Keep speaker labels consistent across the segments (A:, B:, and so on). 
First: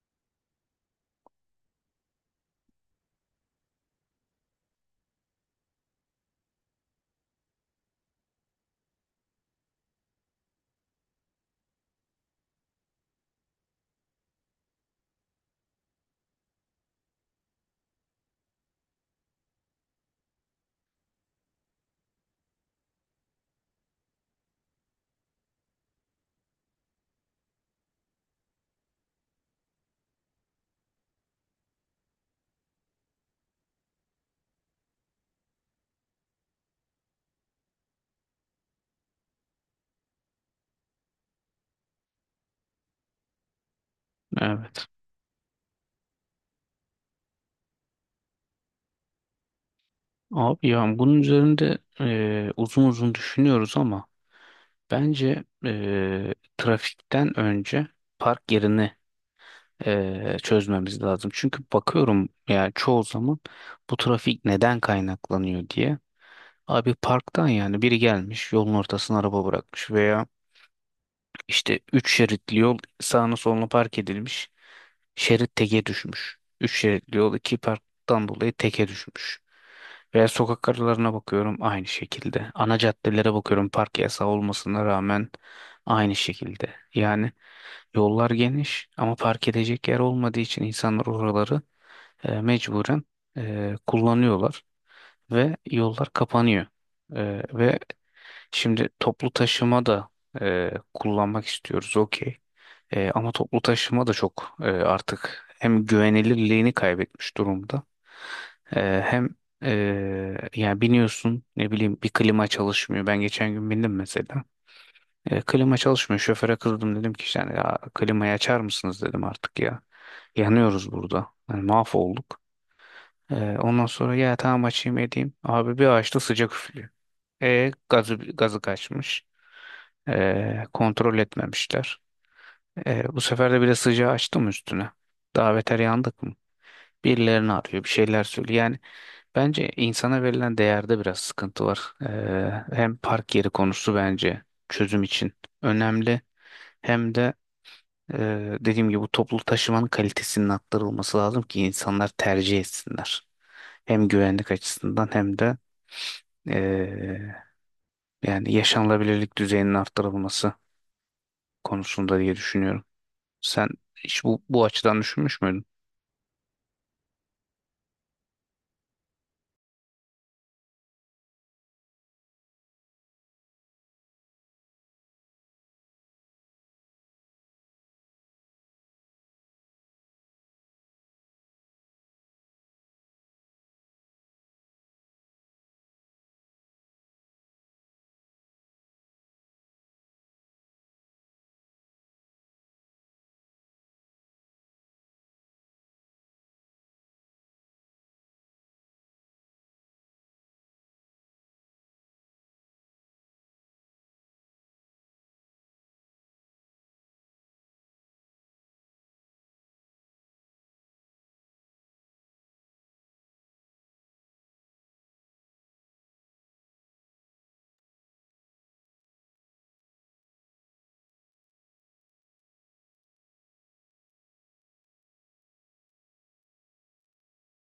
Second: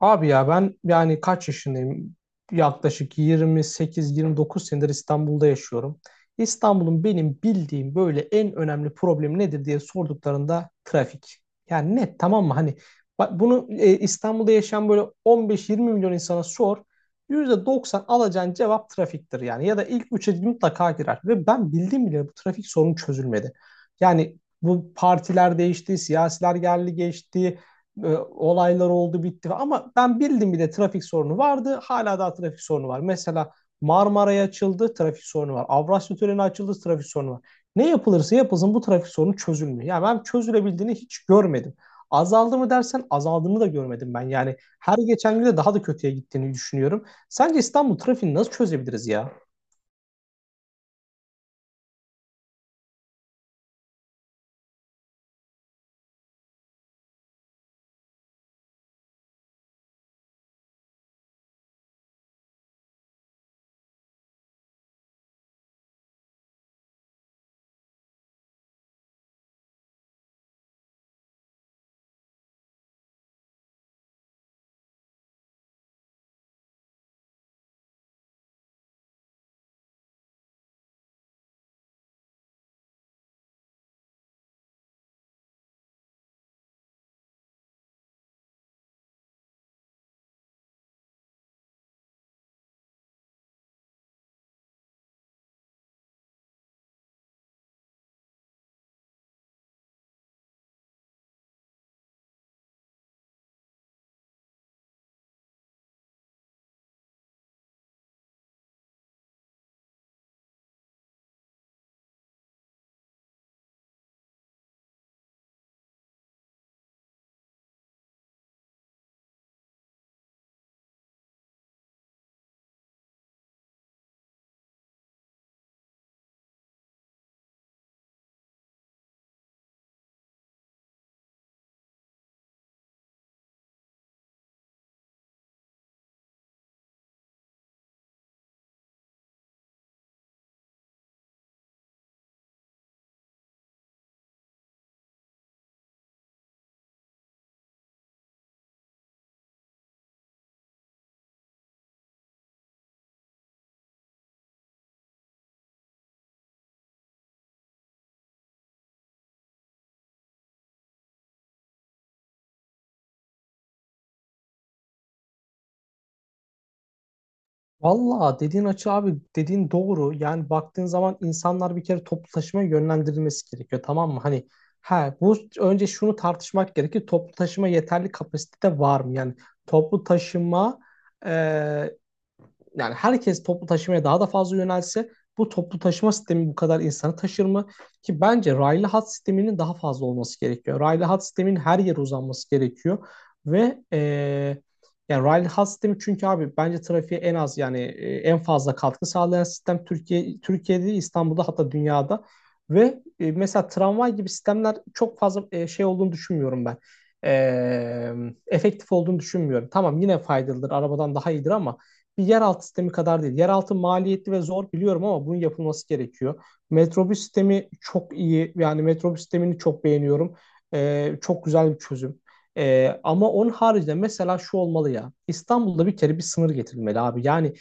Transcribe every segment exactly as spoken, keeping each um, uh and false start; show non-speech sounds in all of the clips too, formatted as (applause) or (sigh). A: Abi ya ben yani kaç yaşındayım? Yaklaşık yirmi sekiz yirmi dokuz senedir İstanbul'da yaşıyorum. İstanbul'un benim bildiğim böyle en önemli problemi nedir diye sorduklarında trafik. Yani net tamam mı? Hani bak bunu e, İstanbul'da yaşayan böyle on beş yirmi milyon insana sor. yüzde doksan alacağın cevap trafiktir yani. Ya da ilk üçe mutlaka girer. Ve ben bildiğim bile bu trafik sorunu çözülmedi. Yani bu partiler değişti, siyasiler geldi geçti, e, olaylar oldu bitti ama ben bildim bile trafik sorunu vardı. Hala daha trafik sorunu var. Mesela Marmara'ya açıldı trafik sorunu var. Avrasya Tüneli açıldı trafik sorunu var. Ne yapılırsa yapılsın bu trafik sorunu çözülmüyor. Yani ben çözülebildiğini hiç görmedim. Azaldı mı dersen azaldığını da görmedim ben. Yani
B: Evet.
A: her geçen gün de daha da kötüye gittiğini düşünüyorum. Sence İstanbul trafiğini nasıl çözebiliriz ya?
B: Abi ya bunun üzerinde e, uzun uzun düşünüyoruz ama bence e, trafikten önce park yerini e, çözmemiz lazım. Çünkü bakıyorum yani çoğu zaman bu trafik neden kaynaklanıyor diye. Abi parktan yani biri gelmiş yolun ortasına araba bırakmış veya işte üç şeritli yol sağına soluna park edilmiş. Şerit teke düşmüş. Üç şeritli yol iki parktan dolayı teke düşmüş. Veya sokak aralarına bakıyorum aynı şekilde. Ana caddelere bakıyorum park yasağı olmasına rağmen aynı şekilde. Yani yollar geniş ama park edecek yer olmadığı için insanlar oraları e, mecburen e, kullanıyorlar ve yollar kapanıyor. E, ve şimdi toplu taşıma da e, kullanmak istiyoruz okey. E, ama toplu taşıma da çok e, artık hem güvenilirliğini kaybetmiş durumda. E, hem e, Yani biniyorsun ne bileyim bir klima çalışmıyor. Ben geçen gün bindim mesela. E, klima çalışmıyor. Şoföre kızdım dedim ki işte hani, ya, klimayı açar mısınız dedim artık ya. Yanıyoruz burada. Yani mahvolduk. E, ondan sonra ya tamam açayım edeyim. Abi bir açtı sıcak üflüyor. E gazı, gazı kaçmış. E, kontrol etmemişler. E, bu sefer de biraz sıcağı açtım üstüne. Daha beter yandık mı? Birilerini arıyor, bir şeyler söylüyor. Yani bence insana verilen değerde biraz sıkıntı var. E, hem park yeri konusu bence çözüm için önemli. Hem de e, dediğim gibi bu toplu taşımanın kalitesinin arttırılması lazım ki insanlar tercih etsinler. Hem güvenlik açısından hem de e, yani yaşanılabilirlik düzeyinin arttırılması konusunda diye düşünüyorum. Sen hiç bu, bu açıdan düşünmüş müydün?
A: Valla dediğin açı abi dediğin doğru. Yani baktığın zaman insanlar bir kere toplu taşımaya yönlendirilmesi gerekiyor, tamam mı? Hani ha bu önce şunu tartışmak gerekir. Toplu taşıma yeterli kapasitede var mı? Yani toplu taşıma, e, yani herkes toplu taşımaya daha da fazla yönelse bu toplu taşıma sistemi bu kadar insanı taşır mı? Ki bence raylı hat sisteminin daha fazla olması gerekiyor. Raylı hat sisteminin her yere uzanması gerekiyor ve eee yani raylı hat sistemi çünkü abi bence trafiğe en az yani e, en fazla katkı sağlayan sistem Türkiye Türkiye'de İstanbul'da hatta dünyada ve e, mesela tramvay gibi sistemler çok fazla e, şey olduğunu düşünmüyorum ben. Eee, efektif olduğunu düşünmüyorum. Tamam, yine faydalıdır, arabadan daha iyidir ama bir yeraltı sistemi kadar değil. Yeraltı maliyetli ve zor biliyorum ama bunun yapılması gerekiyor. Metrobüs sistemi çok iyi. Yani metrobüs sistemini çok beğeniyorum. Ee, çok güzel bir çözüm. Ee, ama onun haricinde mesela şu olmalı ya. İstanbul'da bir kere bir sınır getirilmeli abi. Yani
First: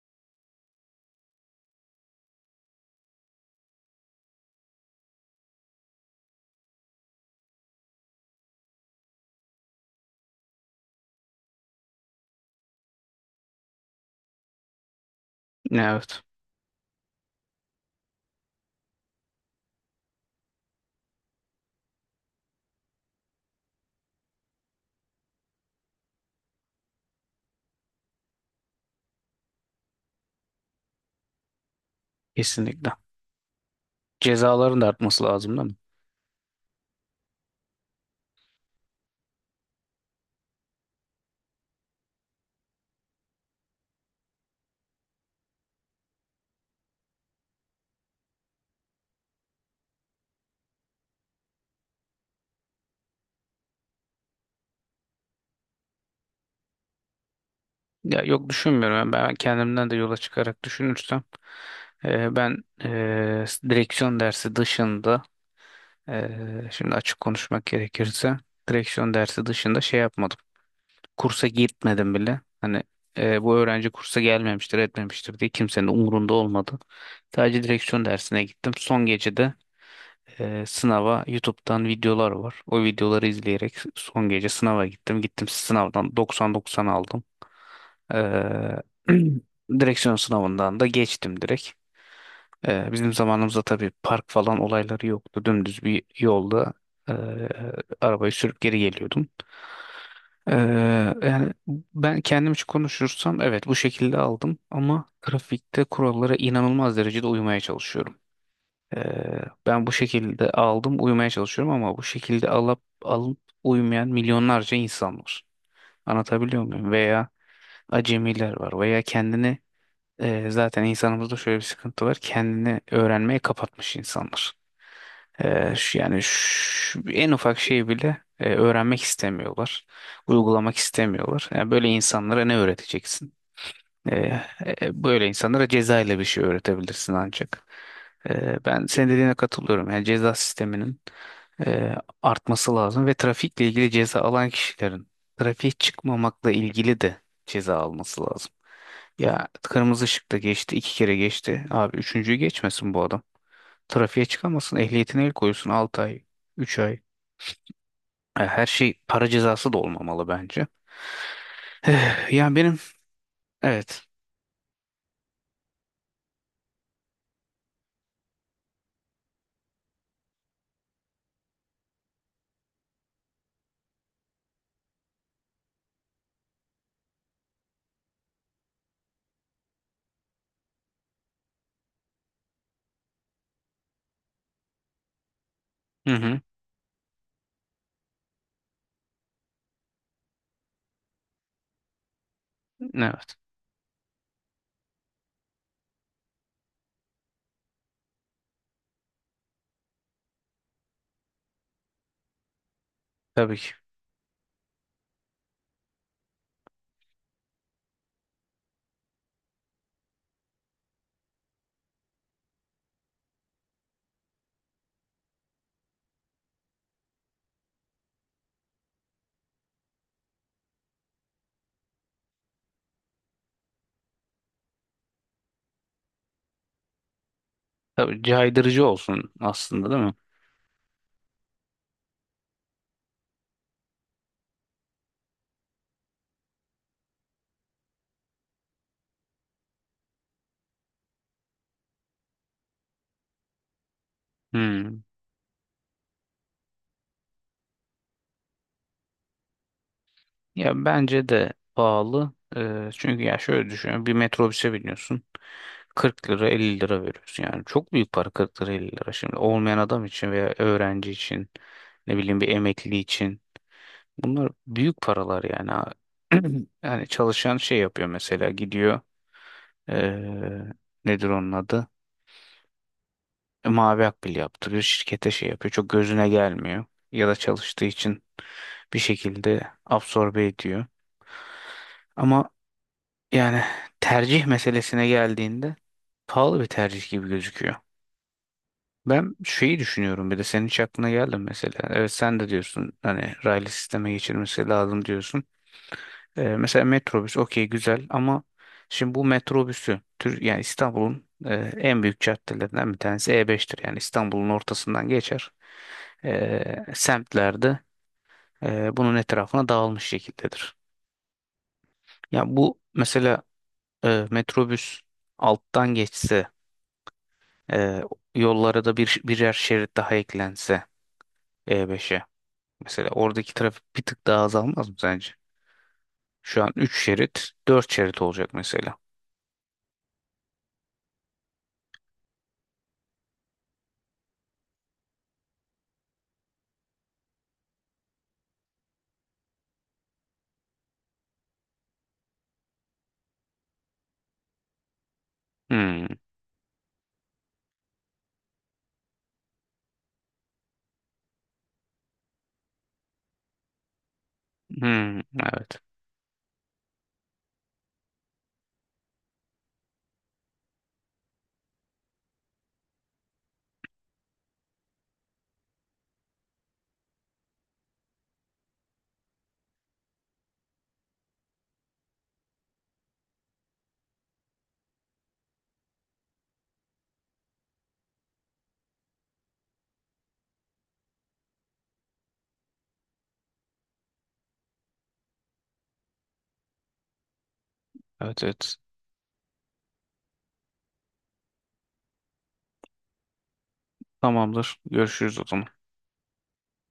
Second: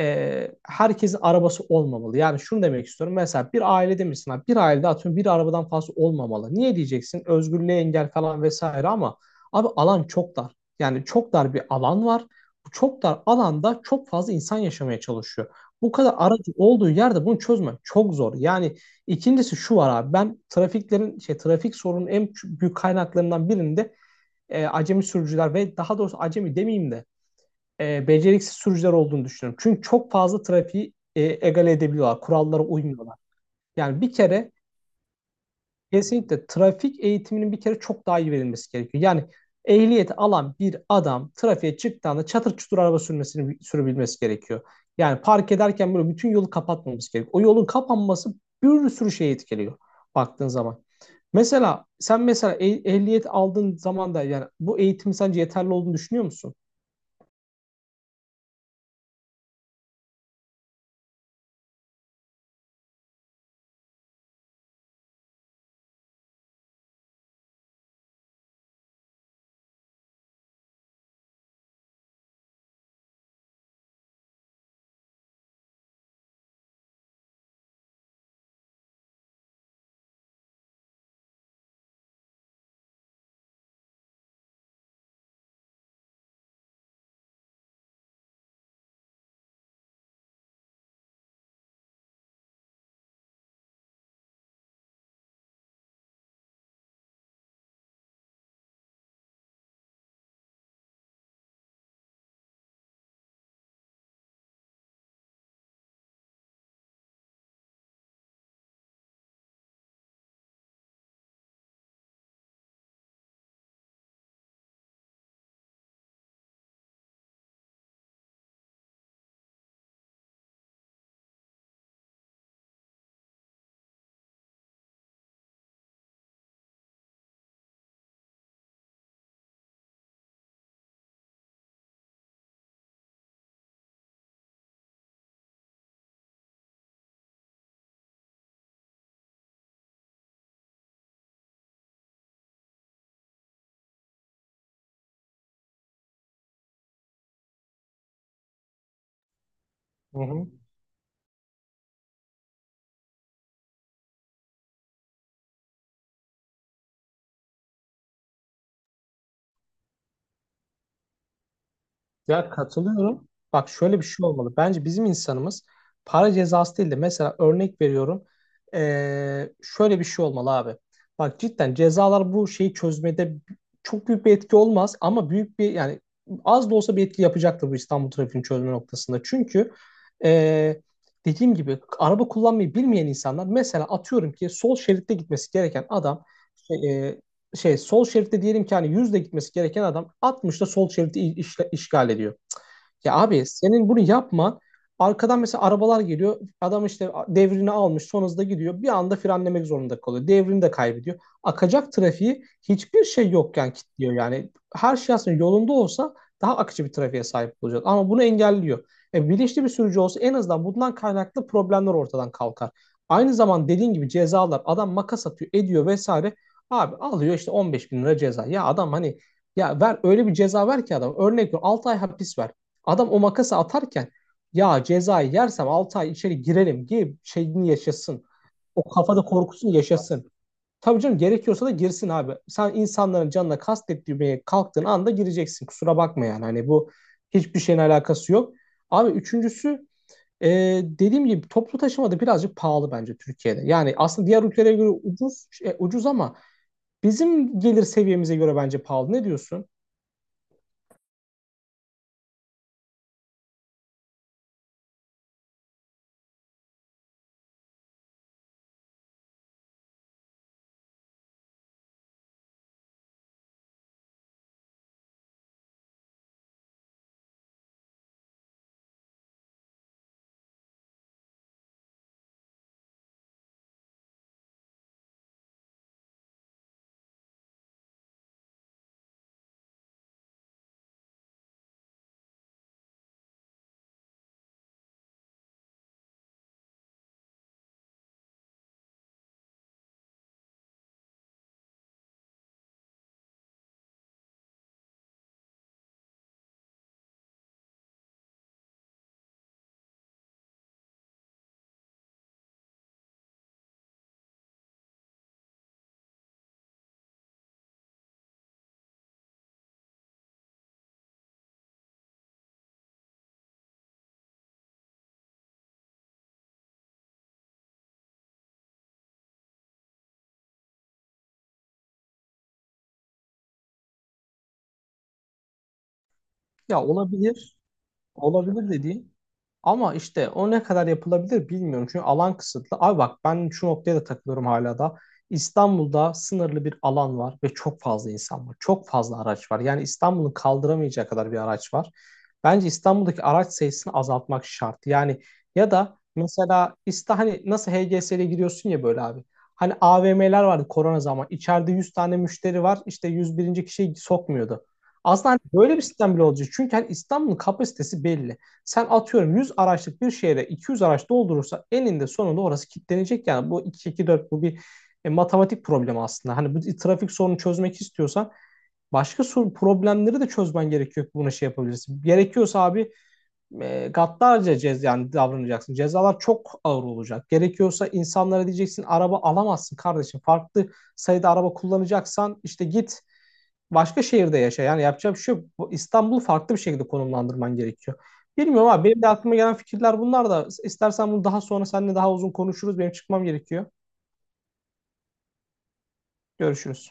A: e, herkesin arabası olmamalı. Yani şunu demek istiyorum. Mesela bir ailede misin, abi? Bir ailede atıyorum bir arabadan fazla olmamalı. Niye diyeceksin? Özgürlüğe engel falan vesaire ama abi alan çok dar. Yani çok dar bir alan var, çok dar alanda çok fazla insan yaşamaya çalışıyor. Bu kadar
B: Evet,
A: aracı olduğu yerde bunu çözmek çok zor. Yani ikincisi şu var abi, ben trafiklerin şey trafik sorunun en büyük kaynaklarından birinde e, acemi sürücüler ve daha doğrusu acemi demeyeyim de e, beceriksiz sürücüler olduğunu düşünüyorum. Çünkü çok fazla trafiği e, egale edebiliyorlar. Kurallara
B: kesinlikle.
A: uymuyorlar. Yani bir kere
B: Cezaların da artması lazım değil mi?
A: kesinlikle trafik eğitiminin bir kere çok daha iyi verilmesi gerekiyor. Yani ehliyeti alan bir adam trafiğe çıktığında çatır çutur araba sürmesini sürebilmesi gerekiyor. Yani park ederken böyle bütün yolu kapatmamız gerekiyor. O yolun kapanması bir sürü şeyi etkiliyor baktığın zaman. Mesela sen mesela eh- ehliyet aldığın zaman da yani bu eğitim sence yeterli olduğunu düşünüyor musun?
B: Ya yok düşünmüyorum. Yani ben kendimden de yola çıkarak düşünürsem e, ben e, direksiyon dersi dışında e, şimdi açık konuşmak gerekirse direksiyon dersi dışında şey yapmadım. Kursa gitmedim bile. Hani e, bu öğrenci kursa gelmemiştir, etmemiştir diye kimsenin umurunda olmadı. Sadece direksiyon dersine gittim. Son gecede e, sınava YouTube'dan videolar var. O videoları izleyerek son gece sınava gittim. Gittim sınavdan doksan doksan aldım. Ee, (clears throat) direksiyon sınavından da geçtim direkt. Ee, bizim zamanımızda tabii park falan olayları yoktu. Dümdüz bir yolda e, arabayı sürüp geri geliyordum. Ee, yani ben kendim için konuşursam evet bu şekilde aldım ama trafikte kurallara inanılmaz derecede uymaya çalışıyorum. Eee, ben bu şekilde aldım uyumaya çalışıyorum ama bu şekilde alıp alıp uyumayan milyonlarca insan var. Anlatabiliyor muyum? Veya acemiler var veya kendini eee, zaten insanımızda şöyle bir sıkıntı var. Kendini öğrenmeye kapatmış insanlar. Eee, şu- yani şu- en ufak şeyi bile eee, öğrenmek istemiyorlar. Uygulamak istemiyorlar. Yani böyle insanlara ne öğreteceksin? E, e, Böyle insanlara ceza ile bir şey öğretebilirsin ancak. E, ben senin dediğine katılıyorum. Yani ceza sisteminin e, artması lazım ve trafikle ilgili ceza alan kişilerin trafiğe çıkmamakla ilgili de ceza alması lazım. Ya kırmızı
A: Hı
B: ışıkta
A: hı.
B: geçti, iki kere geçti. Abi üçüncüyü geçmesin bu adam. Trafiğe çıkamasın, ehliyetine el koysun altı ay, üç ay. E, Her şey para cezası da olmamalı bence. Eh,
A: Ya
B: Yani benim
A: katılıyorum. Bak şöyle
B: evet.
A: bir şey olmalı. Bence bizim insanımız para cezası değil de mesela örnek veriyorum. Ee, şöyle bir şey olmalı abi. Bak cidden cezalar bu şeyi çözmede çok büyük bir etki olmaz ama büyük bir yani az da olsa bir etki yapacaktır bu İstanbul trafiğini çözme noktasında. Çünkü ee, dediğim gibi araba kullanmayı bilmeyen insanlar mesela atıyorum ki sol şeritte gitmesi gereken
B: Hı
A: adam
B: hı.
A: şey, e, şey sol şeritte diyelim ki hani yüzde gitmesi gereken adam altmışta sol şeriti işgal ediyor. Ya
B: Evet.
A: abi senin bunu yapman, arkadan mesela arabalar geliyor. Adam işte devrini almış son hızda gidiyor. Bir anda frenlemek zorunda kalıyor. Devrini de kaybediyor. Akacak trafiği hiçbir şey
B: Tabii ki.
A: yokken kilitliyor. Yani her şey aslında yolunda olsa daha akıcı bir trafiğe sahip olacağız. Ama bunu engelliyor. E, bilinçli bir sürücü olsa en azından bundan kaynaklı problemler ortadan kalkar. Aynı zaman dediğin gibi cezalar, adam makas atıyor ediyor vesaire. Abi alıyor işte on beş bin lira ceza. Ya adam hani ya ver öyle bir ceza ver ki adam. Örnek veriyorum altı ay hapis ver. Adam o makası atarken ya cezayı yersem altı ay içeri girerim gibi şeyini
B: Tabii
A: yaşasın.
B: caydırıcı
A: O kafada
B: olsun
A: korkusunu
B: aslında değil mi?
A: yaşasın. Tabii canım, gerekiyorsa da girsin abi. Sen insanların canına kastetmeye kalktığın anda gireceksin. Kusura bakma yani. Hani bu hiçbir şeyin alakası yok. Abi üçüncüsü, e, dediğim gibi toplu taşıma da birazcık pahalı bence Türkiye'de. Yani aslında diğer ülkelere göre
B: Hmm.
A: ucuz, şey, ucuz ama bizim gelir seviyemize göre bence pahalı. Ne diyorsun?
B: Ya bence de pahalı. Ee, çünkü ya şöyle düşünüyorum. Bir metrobüse biniyorsun. Kırk lira elli lira veriyorsun. Yani çok büyük para kırk lira elli lira. Şimdi olmayan adam için veya öğrenci için ne bileyim bir emekli için. Bunlar büyük paralar yani. Ha- (clears throat) yani çalışan şey yapıyor mesela gidiyor. Ee, Nedir onun adı? E, Mavi akbil yaptırıyor. Şirkete şey yapıyor. Çok gözüne gelmiyor. Ya da çalıştığı için bir şekilde absorbe ediyor. Ama yani tercih meselesine geldiğinde pahalı bir tercih gibi gözüküyor. Ben şeyi düşünüyorum bir de senin hiç aklına geldi mi mesela? Evet sen de diyorsun hani raylı sisteme geçirmesi lazım diyorsun. Ee, mesela metrobüs okey güzel ama şimdi bu metrobüsü tür yani İstanbul'un e, en büyük caddelerinden bir tanesi E beştir. Yani İstanbul'un ortasından geçer. Ee, semtlerde e, bunun etrafına dağılmış şekildedir. Ya bu mesela e, metrobüs alttan geçse e, yollara da bir birer şerit daha eklense E beşe mesela oradaki trafik bir tık daha azalmaz mı sence? Şu an
A: Ya
B: üç şerit,
A: olabilir.
B: dört şerit olacak
A: Olabilir
B: mesela.
A: dediğin. Ama işte o ne kadar yapılabilir bilmiyorum. Çünkü alan kısıtlı. Abi bak ben şu noktaya da takılıyorum hala da. İstanbul'da sınırlı bir alan var ve çok fazla insan var. Çok fazla araç var. Yani İstanbul'un kaldıramayacağı kadar bir araç var. Bence İstanbul'daki araç sayısını azaltmak şart. Yani ya da
B: Hmm.
A: mesela İsta hani nasıl H G S'ye giriyorsun ya böyle abi. Hani A V M'ler vardı korona zaman. İçeride yüz tane müşteri var. İşte yüz birinci. kişiyi sokmuyordu.
B: Hmm.
A: Aslında hani böyle
B: Evet.
A: bir sistem bile olacak. Çünkü hani İstanbul'un kapasitesi belli. Sen atıyorum yüz araçlık bir şehre iki yüz araç doldurursa eninde sonunda orası kilitlenecek. Yani bu iki iki-dört, bu bir e, matematik problemi aslında. Hani bu trafik sorunu çözmek istiyorsan başka sorun, problemleri de çözmen gerekiyor ki buna şey yapabilirsin. Gerekiyorsa abi e, gaddarca cez yani davranacaksın. Cezalar çok ağır olacak. Gerekiyorsa insanlara diyeceksin araba alamazsın kardeşim. Farklı sayıda araba kullanacaksan işte git başka şehirde yaşa. Yani yapacağım bir şey, bu İstanbul'u farklı bir şekilde konumlandırman gerekiyor.
B: Evet
A: Bilmiyorum
B: evet.
A: abi, benim de aklıma gelen fikirler bunlar da. İstersen bunu daha sonra seninle daha uzun konuşuruz. Benim çıkmam gerekiyor.
B: Tamamdır. Görüşürüz o zaman.
A: Görüşürüz.